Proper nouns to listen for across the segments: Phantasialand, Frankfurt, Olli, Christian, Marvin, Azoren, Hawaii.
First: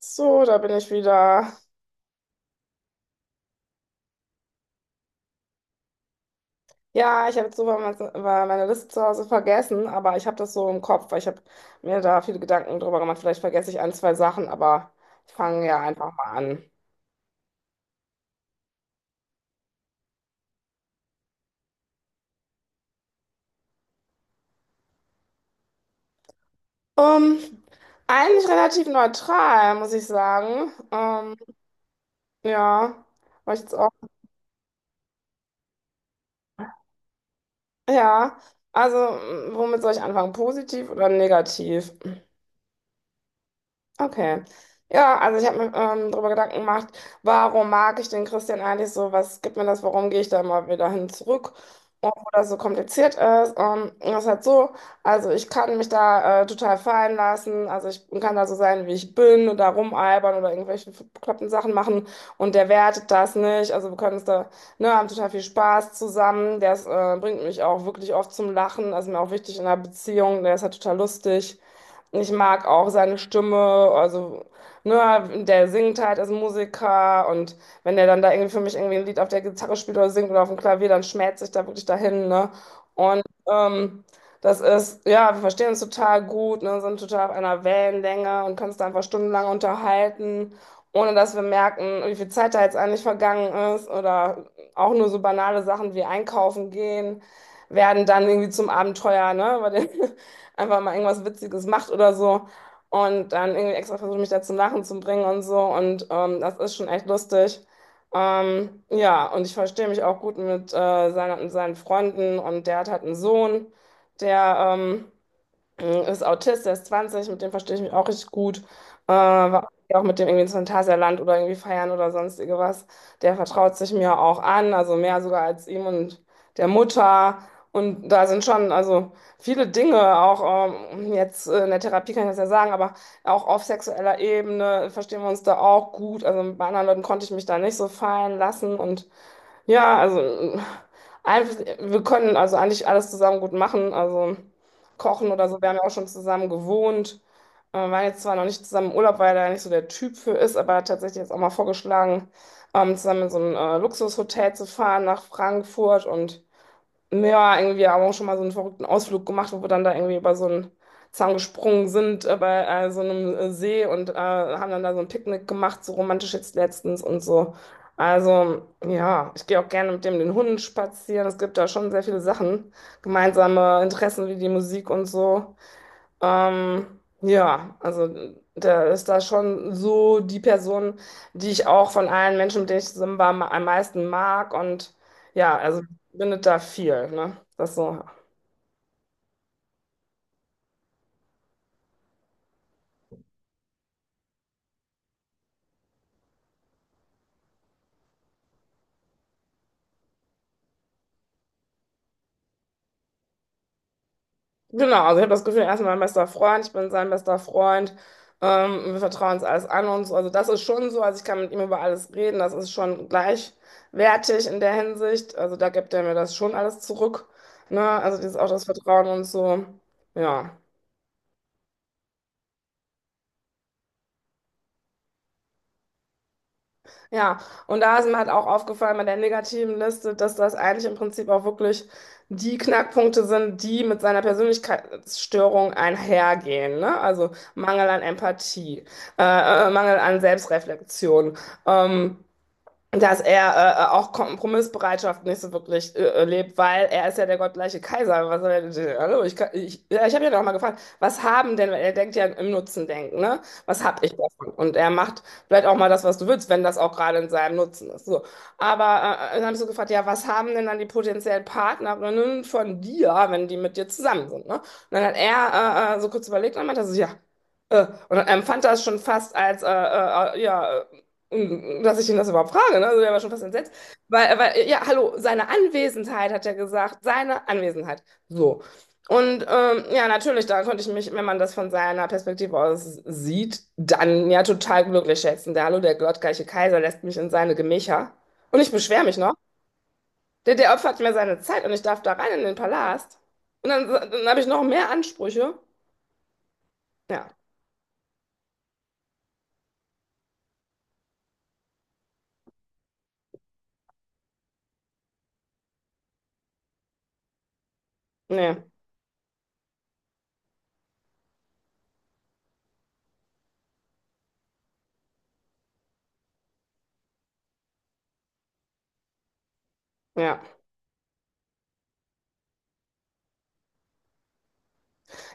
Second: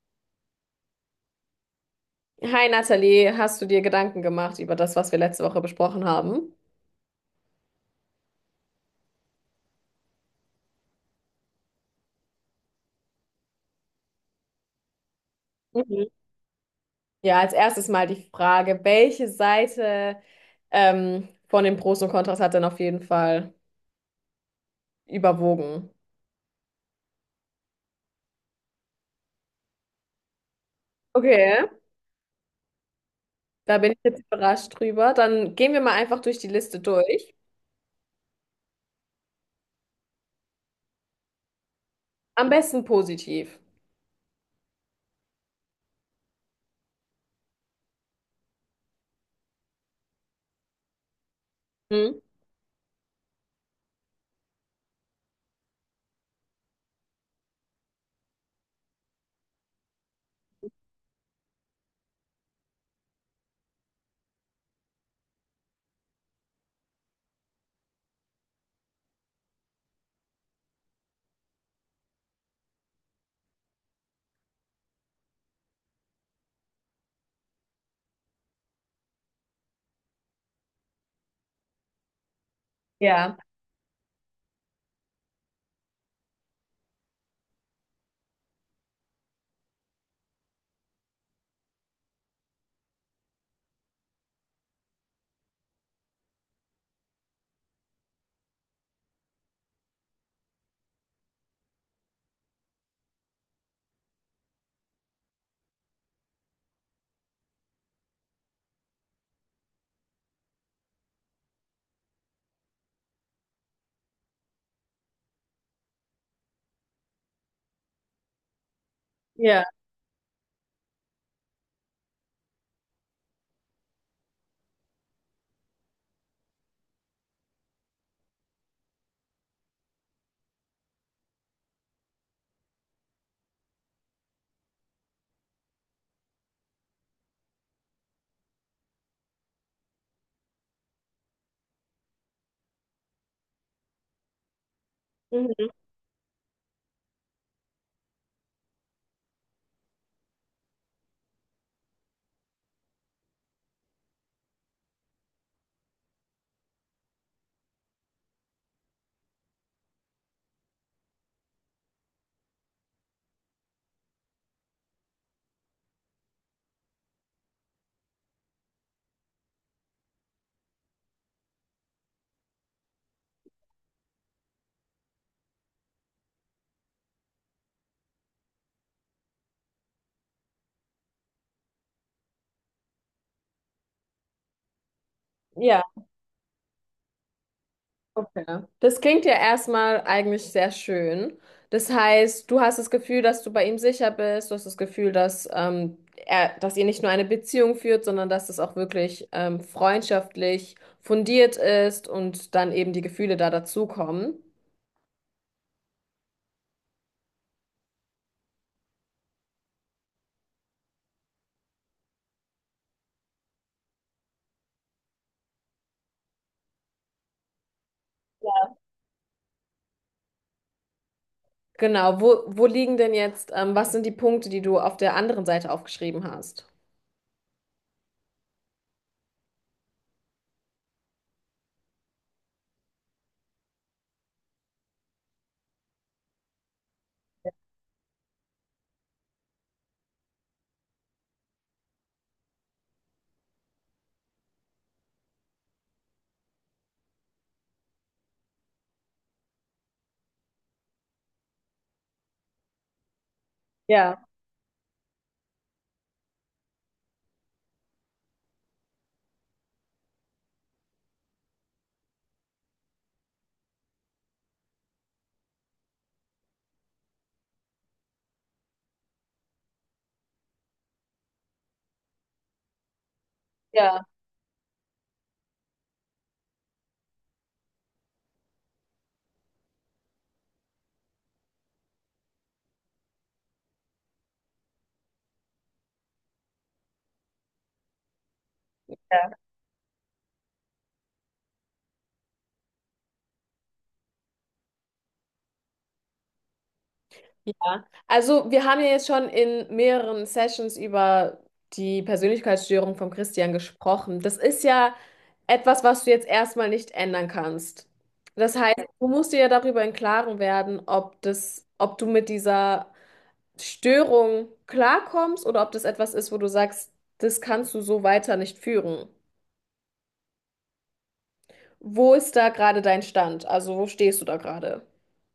So, da bin ich wieder. Hi Nathalie, hast du dir Gedanken gemacht über das, was wir letzte Woche besprochen haben? Ja, ich habe jetzt sogar meine Liste zu Hause vergessen, aber ich habe das so im Kopf, weil ich habe mir da viele Gedanken drüber gemacht. Vielleicht vergesse ich ein, zwei Sachen, aber ich fange ja Mhm. einfach mal an. Ja, als erstes mal die Frage, welche Seite von den Pros und Kontras hat denn auf jeden Fall überwogen? Ähm, Eigentlich relativ neutral, muss ich sagen. Okay. Ja, weil ich jetzt Da auch. bin ich jetzt überrascht drüber. Dann gehen wir mal einfach durch die Liste durch. Ja, also, womit soll ich anfangen? Positiv oder negativ? Am besten positiv. Okay. Ja, also ich habe mir darüber Gedanken gemacht, warum mag ich den Christian eigentlich so? Was gibt mir das? Warum gehe ich da mal wieder hin zurück? Mhm. Obwohl das so kompliziert ist. Und das ist halt so, also ich kann mich da total fallen lassen. Also ich kann da so sein, wie ich bin und da rumalbern oder irgendwelche bekloppten Sachen machen. Und der wertet das nicht. Also wir können uns da, ne, haben total viel Spaß zusammen. Der ist, bringt mich auch wirklich oft zum Lachen. Also mir auch wichtig in einer Beziehung. Der ist halt total lustig. Ich mag auch seine Stimme, also ne, der singt halt als Musiker und wenn der dann da irgendwie für mich irgendwie ein Lied auf der Gitarre spielt oder singt oder auf dem Klavier, dann schmerzt sich da wirklich dahin, ne? Und Ja. Das ist, ja, wir verstehen uns total gut, ne, sind total auf einer Wellenlänge und können uns da einfach stundenlang unterhalten, ohne dass wir merken, wie viel Zeit da jetzt eigentlich vergangen ist oder auch nur so banale Sachen wie einkaufen gehen, werden dann irgendwie zum Abenteuer, ne? Bei den einfach mal irgendwas Witziges macht oder so. Und dann irgendwie extra versucht, mich da zum Lachen zu bringen und so. Und das ist schon echt lustig. Ja, und ich verstehe mich auch gut mit seinen Freunden. Und der hat halt einen Sohn, der ist Autist, der ist 20, mit dem verstehe ich mich auch richtig gut. Ja. War auch mit dem irgendwie ins Phantasialand oder irgendwie feiern oder sonstige was. Der vertraut sich mir auch an, also mehr sogar als ihm und der Mutter. Und da sind schon also viele Dinge, auch jetzt in der Therapie kann ich das ja sagen, aber auch auf sexueller Ebene verstehen wir uns da auch gut. Also bei anderen Leuten konnte ich mich da nicht so fallen lassen und ja, also einfach, wir können also eigentlich alles zusammen gut machen. Also kochen oder so, wir Mhm. haben ja auch schon zusammen gewohnt. Waren jetzt zwar noch nicht zusammen im Urlaub, weil er nicht so der Typ für ist, aber tatsächlich jetzt auch mal vorgeschlagen, zusammen in so ein Luxushotel zu fahren nach Frankfurt und ja, irgendwie, wir haben auch schon mal so einen verrückten Ausflug gemacht, wo wir dann da irgendwie über so einen Zaun gesprungen sind, bei so einem See und haben dann da so ein Picknick gemacht, so romantisch jetzt letztens und so. Also, ja, ich gehe auch gerne mit dem den Hunden spazieren. Es gibt da schon sehr viele Sachen, gemeinsame Interessen wie die Musik und so. Ja, also da ist da schon so die Person, die ich auch von allen Menschen, mit denen ich zusammen war, am meisten mag. Und ja, also Ja. bindet da viel, ne? Das so. Okay. Das klingt ja erstmal eigentlich sehr schön. Das heißt, du hast das Gefühl, dass du bei ihm sicher bist, du hast das Gefühl, dass, er, dass ihr nicht nur eine Beziehung führt, sondern dass das auch wirklich freundschaftlich fundiert ist und dann eben die Gefühle da dazukommen. Genau, also ich habe das Gefühl, er ist mein bester Freund, ich bin sein bester Freund. Wir vertrauen uns alles an und so. Also das ist schon so, also ich kann mit ihm über alles reden, das ist schon gleichwertig in der Hinsicht. Also da gibt er mir das schon alles zurück, ne? Also dieses auch das Vertrauen und so. Ja. Genau, wo liegen denn jetzt, was sind die Punkte, die du auf der anderen Seite aufgeschrieben hast? Ja, und da ist mir halt auch aufgefallen bei der negativen Liste, dass das eigentlich im Prinzip auch wirklich die Knackpunkte sind, die mit seiner Persönlichkeitsstörung einhergehen, ne? Also Mangel an Empathie, äh, Mangel an Selbstreflexion. Ähm, Dass er auch Kompromissbereitschaft nicht so wirklich lebt, weil er ist ja der gottgleiche Kaiser. Was soll er denn, hallo, ich, ja, ich habe ja noch mal gefragt, was haben denn, weil er denkt ja im Nutzen denken, ne? Was habe ich Ja, davon? Und er macht vielleicht auch mal das, was du willst, wenn das auch gerade in seinem Nutzen ist. So. Aber dann habe ich so gefragt, ja, was haben denn dann die potenziellen Partnerinnen von dir, wenn die mit dir zusammen sind, ne? Und dann hat er so kurz überlegt und meinte so, ja. Und fand das schon fast als ja, dass ich ihn das überhaupt frage, ne? Also der war schon fast entsetzt. ja, Weil, ja, hallo, seine Anwesenheit, hat er gesagt, seine Anwesenheit. So. Und ja, natürlich, da konnte ich mich, wenn man das von seiner Perspektive aus sieht, dann ja total glücklich schätzen. Der Hallo, der gottgleiche Kaiser lässt mich in seine Gemächer. Und ich beschwere mich noch. ja. Der opfert mir seine Zeit und ich darf da rein in den Palast. Dann habe ich noch mehr Ansprüche. Ja, Ja, also wir haben ja jetzt schon in mehreren Sessions über die Persönlichkeitsstörung von Christian gesprochen. Das ist ja etwas, was du jetzt erstmal nicht ändern kannst. Das nee, heißt, du musst dir ja darüber im Klaren werden, ob du mit dieser Störung klarkommst oder ob das etwas ist, wo du sagst, das kannst du so weiter nicht führen. ja. Wo ist da gerade dein Stand? Also wo stehst du da gerade?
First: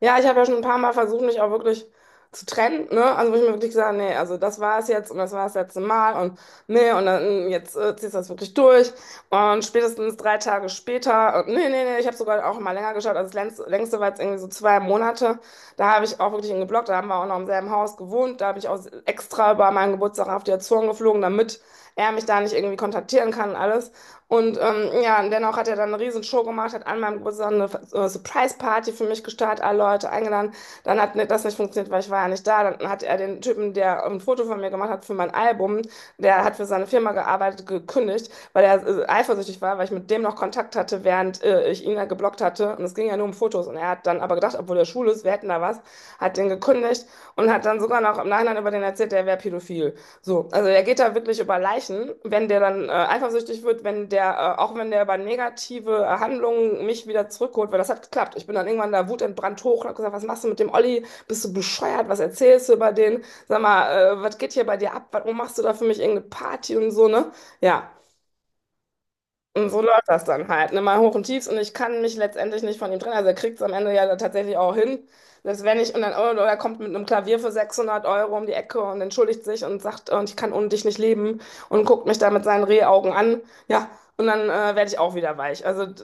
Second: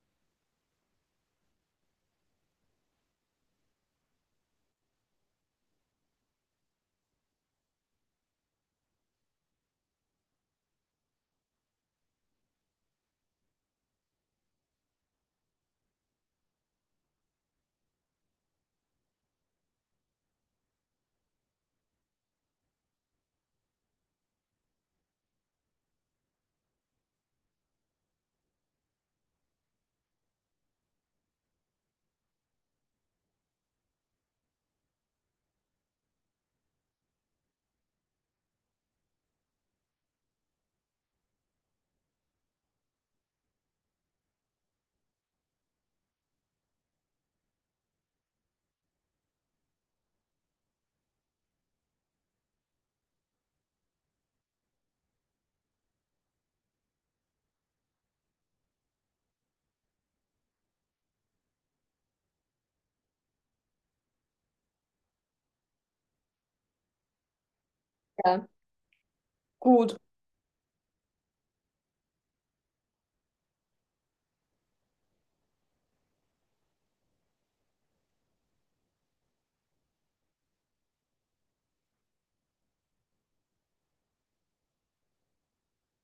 Ja, ich habe ja schon ein paar Mal versucht, mich auch wirklich zu trennen, ne? Also wo ich mir wirklich gesagt habe, nee, also das war es jetzt und das war das letzte Mal und nee, und dann jetzt ziehst du das wirklich durch. Und spätestens drei Tage später, und nee, nee, nee, ich habe sogar auch mal länger geschaut, also das längste war jetzt irgendwie so zwei Monate. Da habe ich auch wirklich ihn geblockt, da haben wir auch noch im selben Haus gewohnt, da habe ich auch extra über meinen Geburtstag auf die Azoren geflogen, damit er mich da nicht irgendwie kontaktieren kann und alles. Und ja, und dennoch hat er dann eine riesen Show gemacht, hat an meinem Geburtstag eine Surprise-Party für mich gestartet, alle Leute eingeladen. Dann hat das nicht funktioniert, weil ich war ja nicht da. Dann hat er den Typen, der ein Foto von mir gemacht hat für mein Album, der hat für seine Firma gearbeitet, gekündigt, weil er eifersüchtig war, weil ich mit dem noch Kontakt hatte, während ich ihn ja geblockt hatte. Und es ging ja nur um Fotos. Und er hat dann aber gedacht, obwohl er schwul ist, wir hätten da was, hat den gekündigt und hat dann sogar noch im Nachhinein über den erzählt, der wäre pädophil. So, also er geht da wirklich über Leichen, wenn der dann eifersüchtig wird, wenn auch wenn der über negative Handlungen mich wieder zurückholt, weil das hat geklappt. Ich bin dann irgendwann da wutentbrannt hoch und hab gesagt, was machst du mit dem Olli? Bist du bescheuert? Was erzählst du über den? Sag mal, was geht hier bei dir ab? Warum machst du da für mich irgendeine Party und so, ne? Ja. Ja, Und so gut. läuft das dann halt. Ne? Mal hoch und tiefs und ich kann mich letztendlich nicht von ihm trennen. Also er kriegt es am Ende ja dann tatsächlich auch hin. Das wenn ich und dann, oder er kommt mit einem Klavier für 600 € um die Ecke und entschuldigt sich und sagt, und ich kann ohne dich nicht leben und guckt mich da mit seinen Rehaugen an. Ja, und dann werde ich auch wieder weich. Also,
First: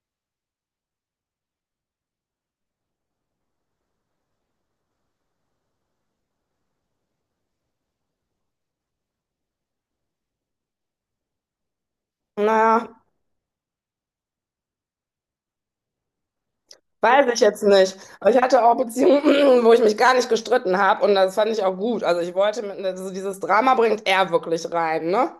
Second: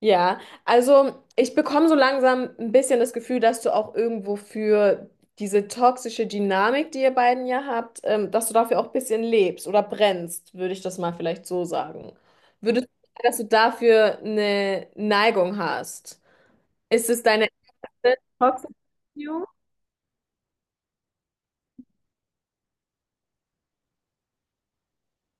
Ja, also ich bekomme so langsam ein bisschen das Gefühl, dass du auch irgendwo für diese toxische Dynamik, die ihr beiden ja habt, dass du dafür auch ein bisschen lebst oder brennst, würde ich das mal vielleicht so sagen. Würdest naja, du sagen, dass du dafür eine Neigung hast? Ist es weiß ich deine jetzt nicht. erste Aber ich hatte toxische auch Beziehung? Beziehungen, wo ich mich gar nicht gestritten habe und das fand ich auch gut. Also ich wollte mit, also dieses Drama bringt er wirklich rein, ne?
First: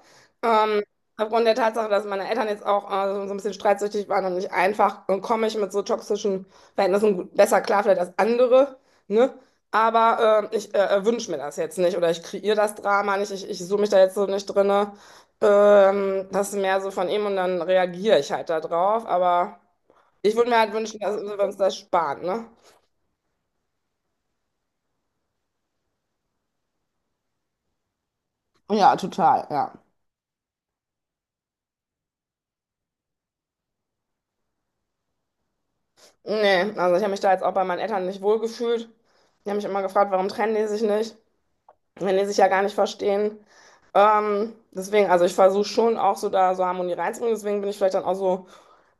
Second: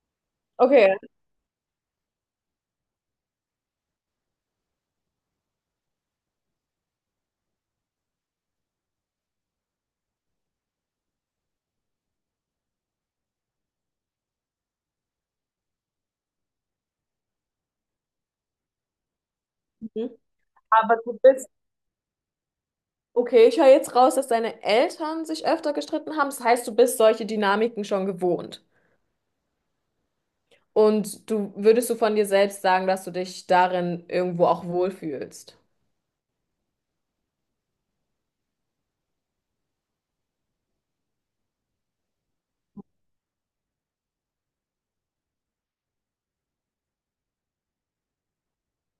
Ähm, Okay. Aufgrund der Tatsache, dass meine Eltern jetzt auch so ein bisschen streitsüchtig waren und nicht einfach, komme ich mit so toxischen Verhältnissen besser klar vielleicht als andere, ne? Aber ich wünsche mir das jetzt nicht oder ich kreiere das Drama nicht, ich suche mich da jetzt so nicht drinne. Das ist mehr so von ihm und dann reagiere ich halt da drauf, aber. Mhm. Ich würde mir halt Aber wünschen, dass du wir bist. uns das sparen, ne? Okay, ich höre jetzt raus, dass deine Eltern sich öfter gestritten haben. Das heißt, du bist solche Dynamiken schon gewohnt. Ja, total, ja. Und du würdest du von dir selbst sagen, dass du dich darin irgendwo auch wohlfühlst? Nee, also ich habe mich da jetzt auch bei meinen Eltern nicht wohlgefühlt. Die haben mich immer gefragt, warum trennen die sich nicht, wenn die sich ja gar nicht verstehen. Deswegen, also ich versuche schon auch so da so Harmonie reinzubringen. Deswegen bin ich vielleicht dann auch so,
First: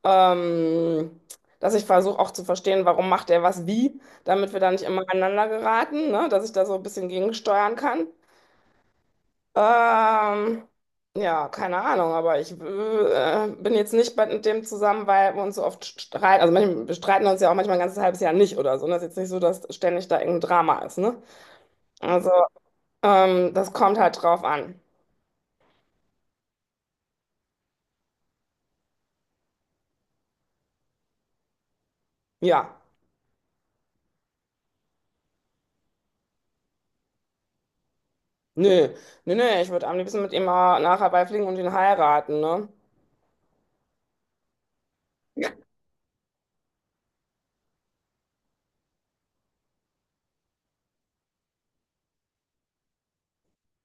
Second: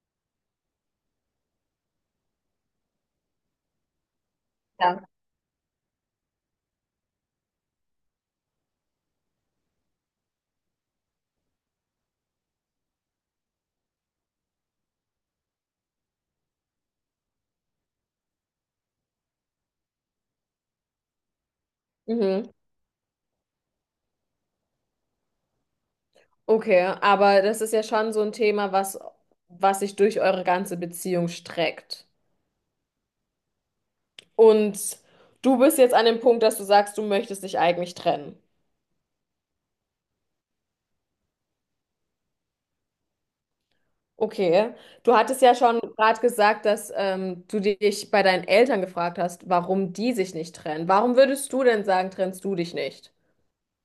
ähm, dass ich versuche auch zu verstehen, warum macht der was wie, damit wir da nicht immer Ja. aneinander geraten, ne? Dass ich da so ein bisschen gegensteuern kann. Ähm, ja, keine Ahnung, aber ich bin jetzt nicht bei dem zusammen, weil wir uns so oft streiten. Also manchmal, wir streiten uns ja auch manchmal ein ganzes halbes Jahr nicht oder so. Und das ist jetzt nicht so, dass ständig da irgendein Drama ist, ne? Also, Mhm. Das kommt halt drauf an. Okay, aber das ist ja schon so ein Thema, was sich durch eure ganze Beziehung streckt. Ja. Und du bist jetzt an dem Punkt, dass du sagst, du möchtest dich eigentlich trennen. Nö, nö, nö, ich würde am liebsten mit ihm mal nachher Hawaii fliegen und ihn heiraten, ne? Okay, du hattest ja schon gerade gesagt, dass du dich bei deinen Eltern gefragt hast, warum die sich nicht trennen. Warum würdest du denn sagen, trennst du dich nicht?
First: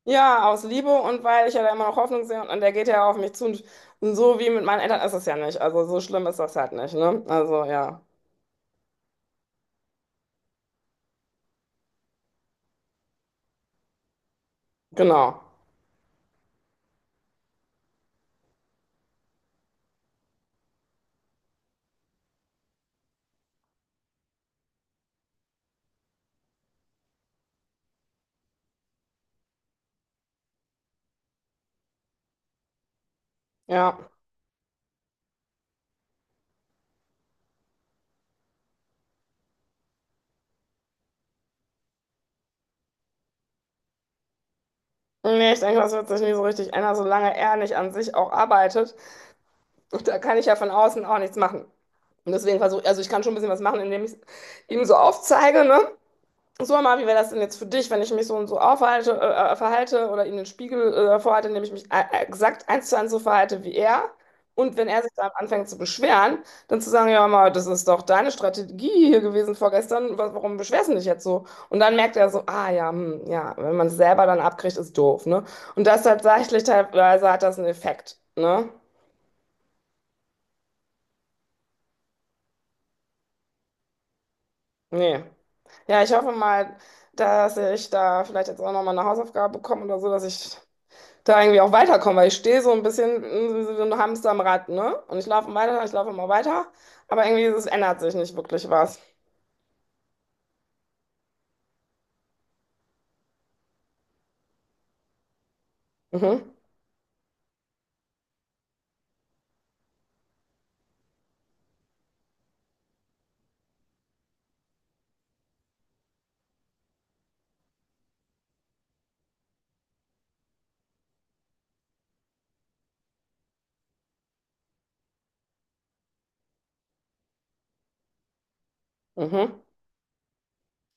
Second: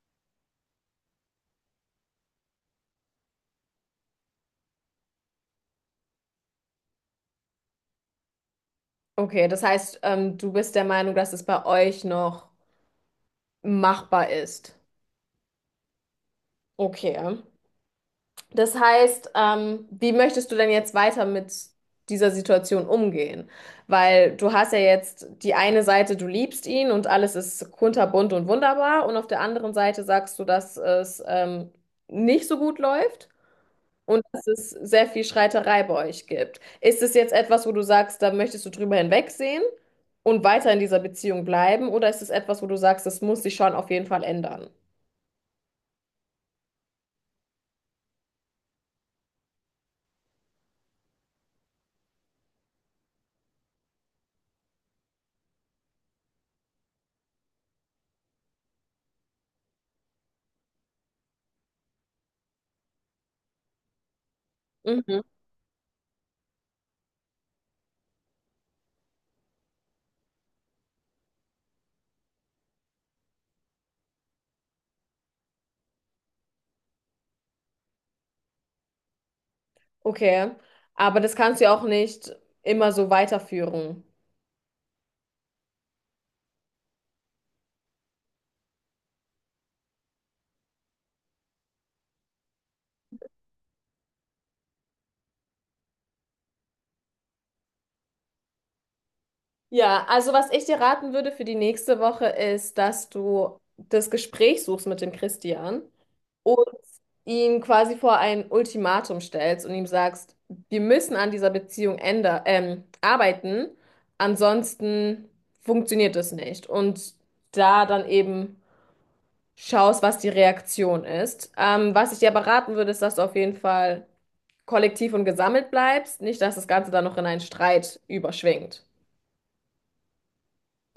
Ja, aus Liebe und weil ich ja da immer noch Hoffnung sehe und der geht ja auf mich zu und so wie mit meinen Eltern ist es ja nicht. Also so schlimm ist das halt nicht, ne? Also ja, Okay, das heißt, du bist der Meinung, dass es bei euch noch machbar ist. genau. Okay. Das heißt, wie möchtest du denn jetzt weiter mit dieser Situation umgehen? Weil du hast ja jetzt die eine Seite, du liebst ihn und alles ist kunterbunt und wunderbar, und auf der anderen Seite sagst du, dass es nicht so gut läuft Ja. und dass es sehr viel Streiterei bei euch gibt. Ist es jetzt etwas, wo du sagst, da möchtest du drüber hinwegsehen und weiter in dieser Beziehung bleiben, oder ist es etwas, wo du sagst, das muss sich schon auf jeden Fall ändern? Nee, ich denke, das wird sich nie so richtig ändern, solange er nicht an sich auch arbeitet. Und da kann ich ja von außen auch nichts machen. Und deswegen versuche, also ich kann schon ein bisschen was machen, indem ich ihm so aufzeige, ne? So, Marvin, wie wäre das denn jetzt für dich, wenn ich mich so und so aufhalte, verhalte oder ihm den Spiegel vorhalte, indem ich mich exakt 1:1 so verhalte wie er? Und wenn er sich Mhm. dann anfängt zu beschweren, dann zu sagen, ja, mal, das ist doch deine Strategie hier gewesen vorgestern, warum beschwerst du dich jetzt so? Und dann merkt er so, ah ja, hm, ja, wenn man es selber dann abkriegt, ist doof, ne? Und das tatsächlich teilweise hat das einen Effekt, ne? Okay, aber das kannst du auch nicht immer so weiterführen. Nee. Ja, ich hoffe mal, dass ich da vielleicht jetzt auch nochmal eine Hausaufgabe bekomme oder so, dass ich da irgendwie auch weiterkommen, weil ich stehe so ein bisschen wie so ein Hamster am Rad, ne? Und ich laufe weiter, ich laufe immer weiter, aber irgendwie es ändert sich nicht wirklich was. Ja, also was ich dir raten würde für die nächste Woche ist, dass du das Gespräch suchst mit dem Christian Mhm, und ihn quasi vor ein Ultimatum stellst und ihm sagst, wir müssen an dieser Beziehung änder arbeiten, ansonsten funktioniert es nicht. Und da dann eben schaust, was die Reaktion ist. Was ich dir aber raten würde, ist, dass du auf jeden Fall kollektiv und gesammelt bleibst, nicht, dass das Ganze dann noch in einen Streit überschwingt. mhm,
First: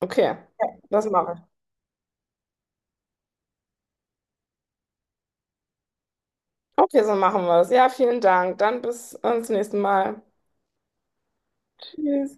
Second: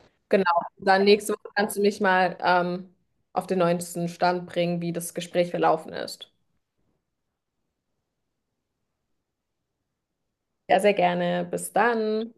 okay, Genau. ja, Dann das mache nächste Woche ich. kannst du mich mal auf den neuesten Stand bringen, wie das Gespräch verlaufen ist. Okay, so machen wir das. Ja, vielen Dank. Dann bis zum nächsten Mal. Ja, sehr gerne. Bis Tschüss. dann.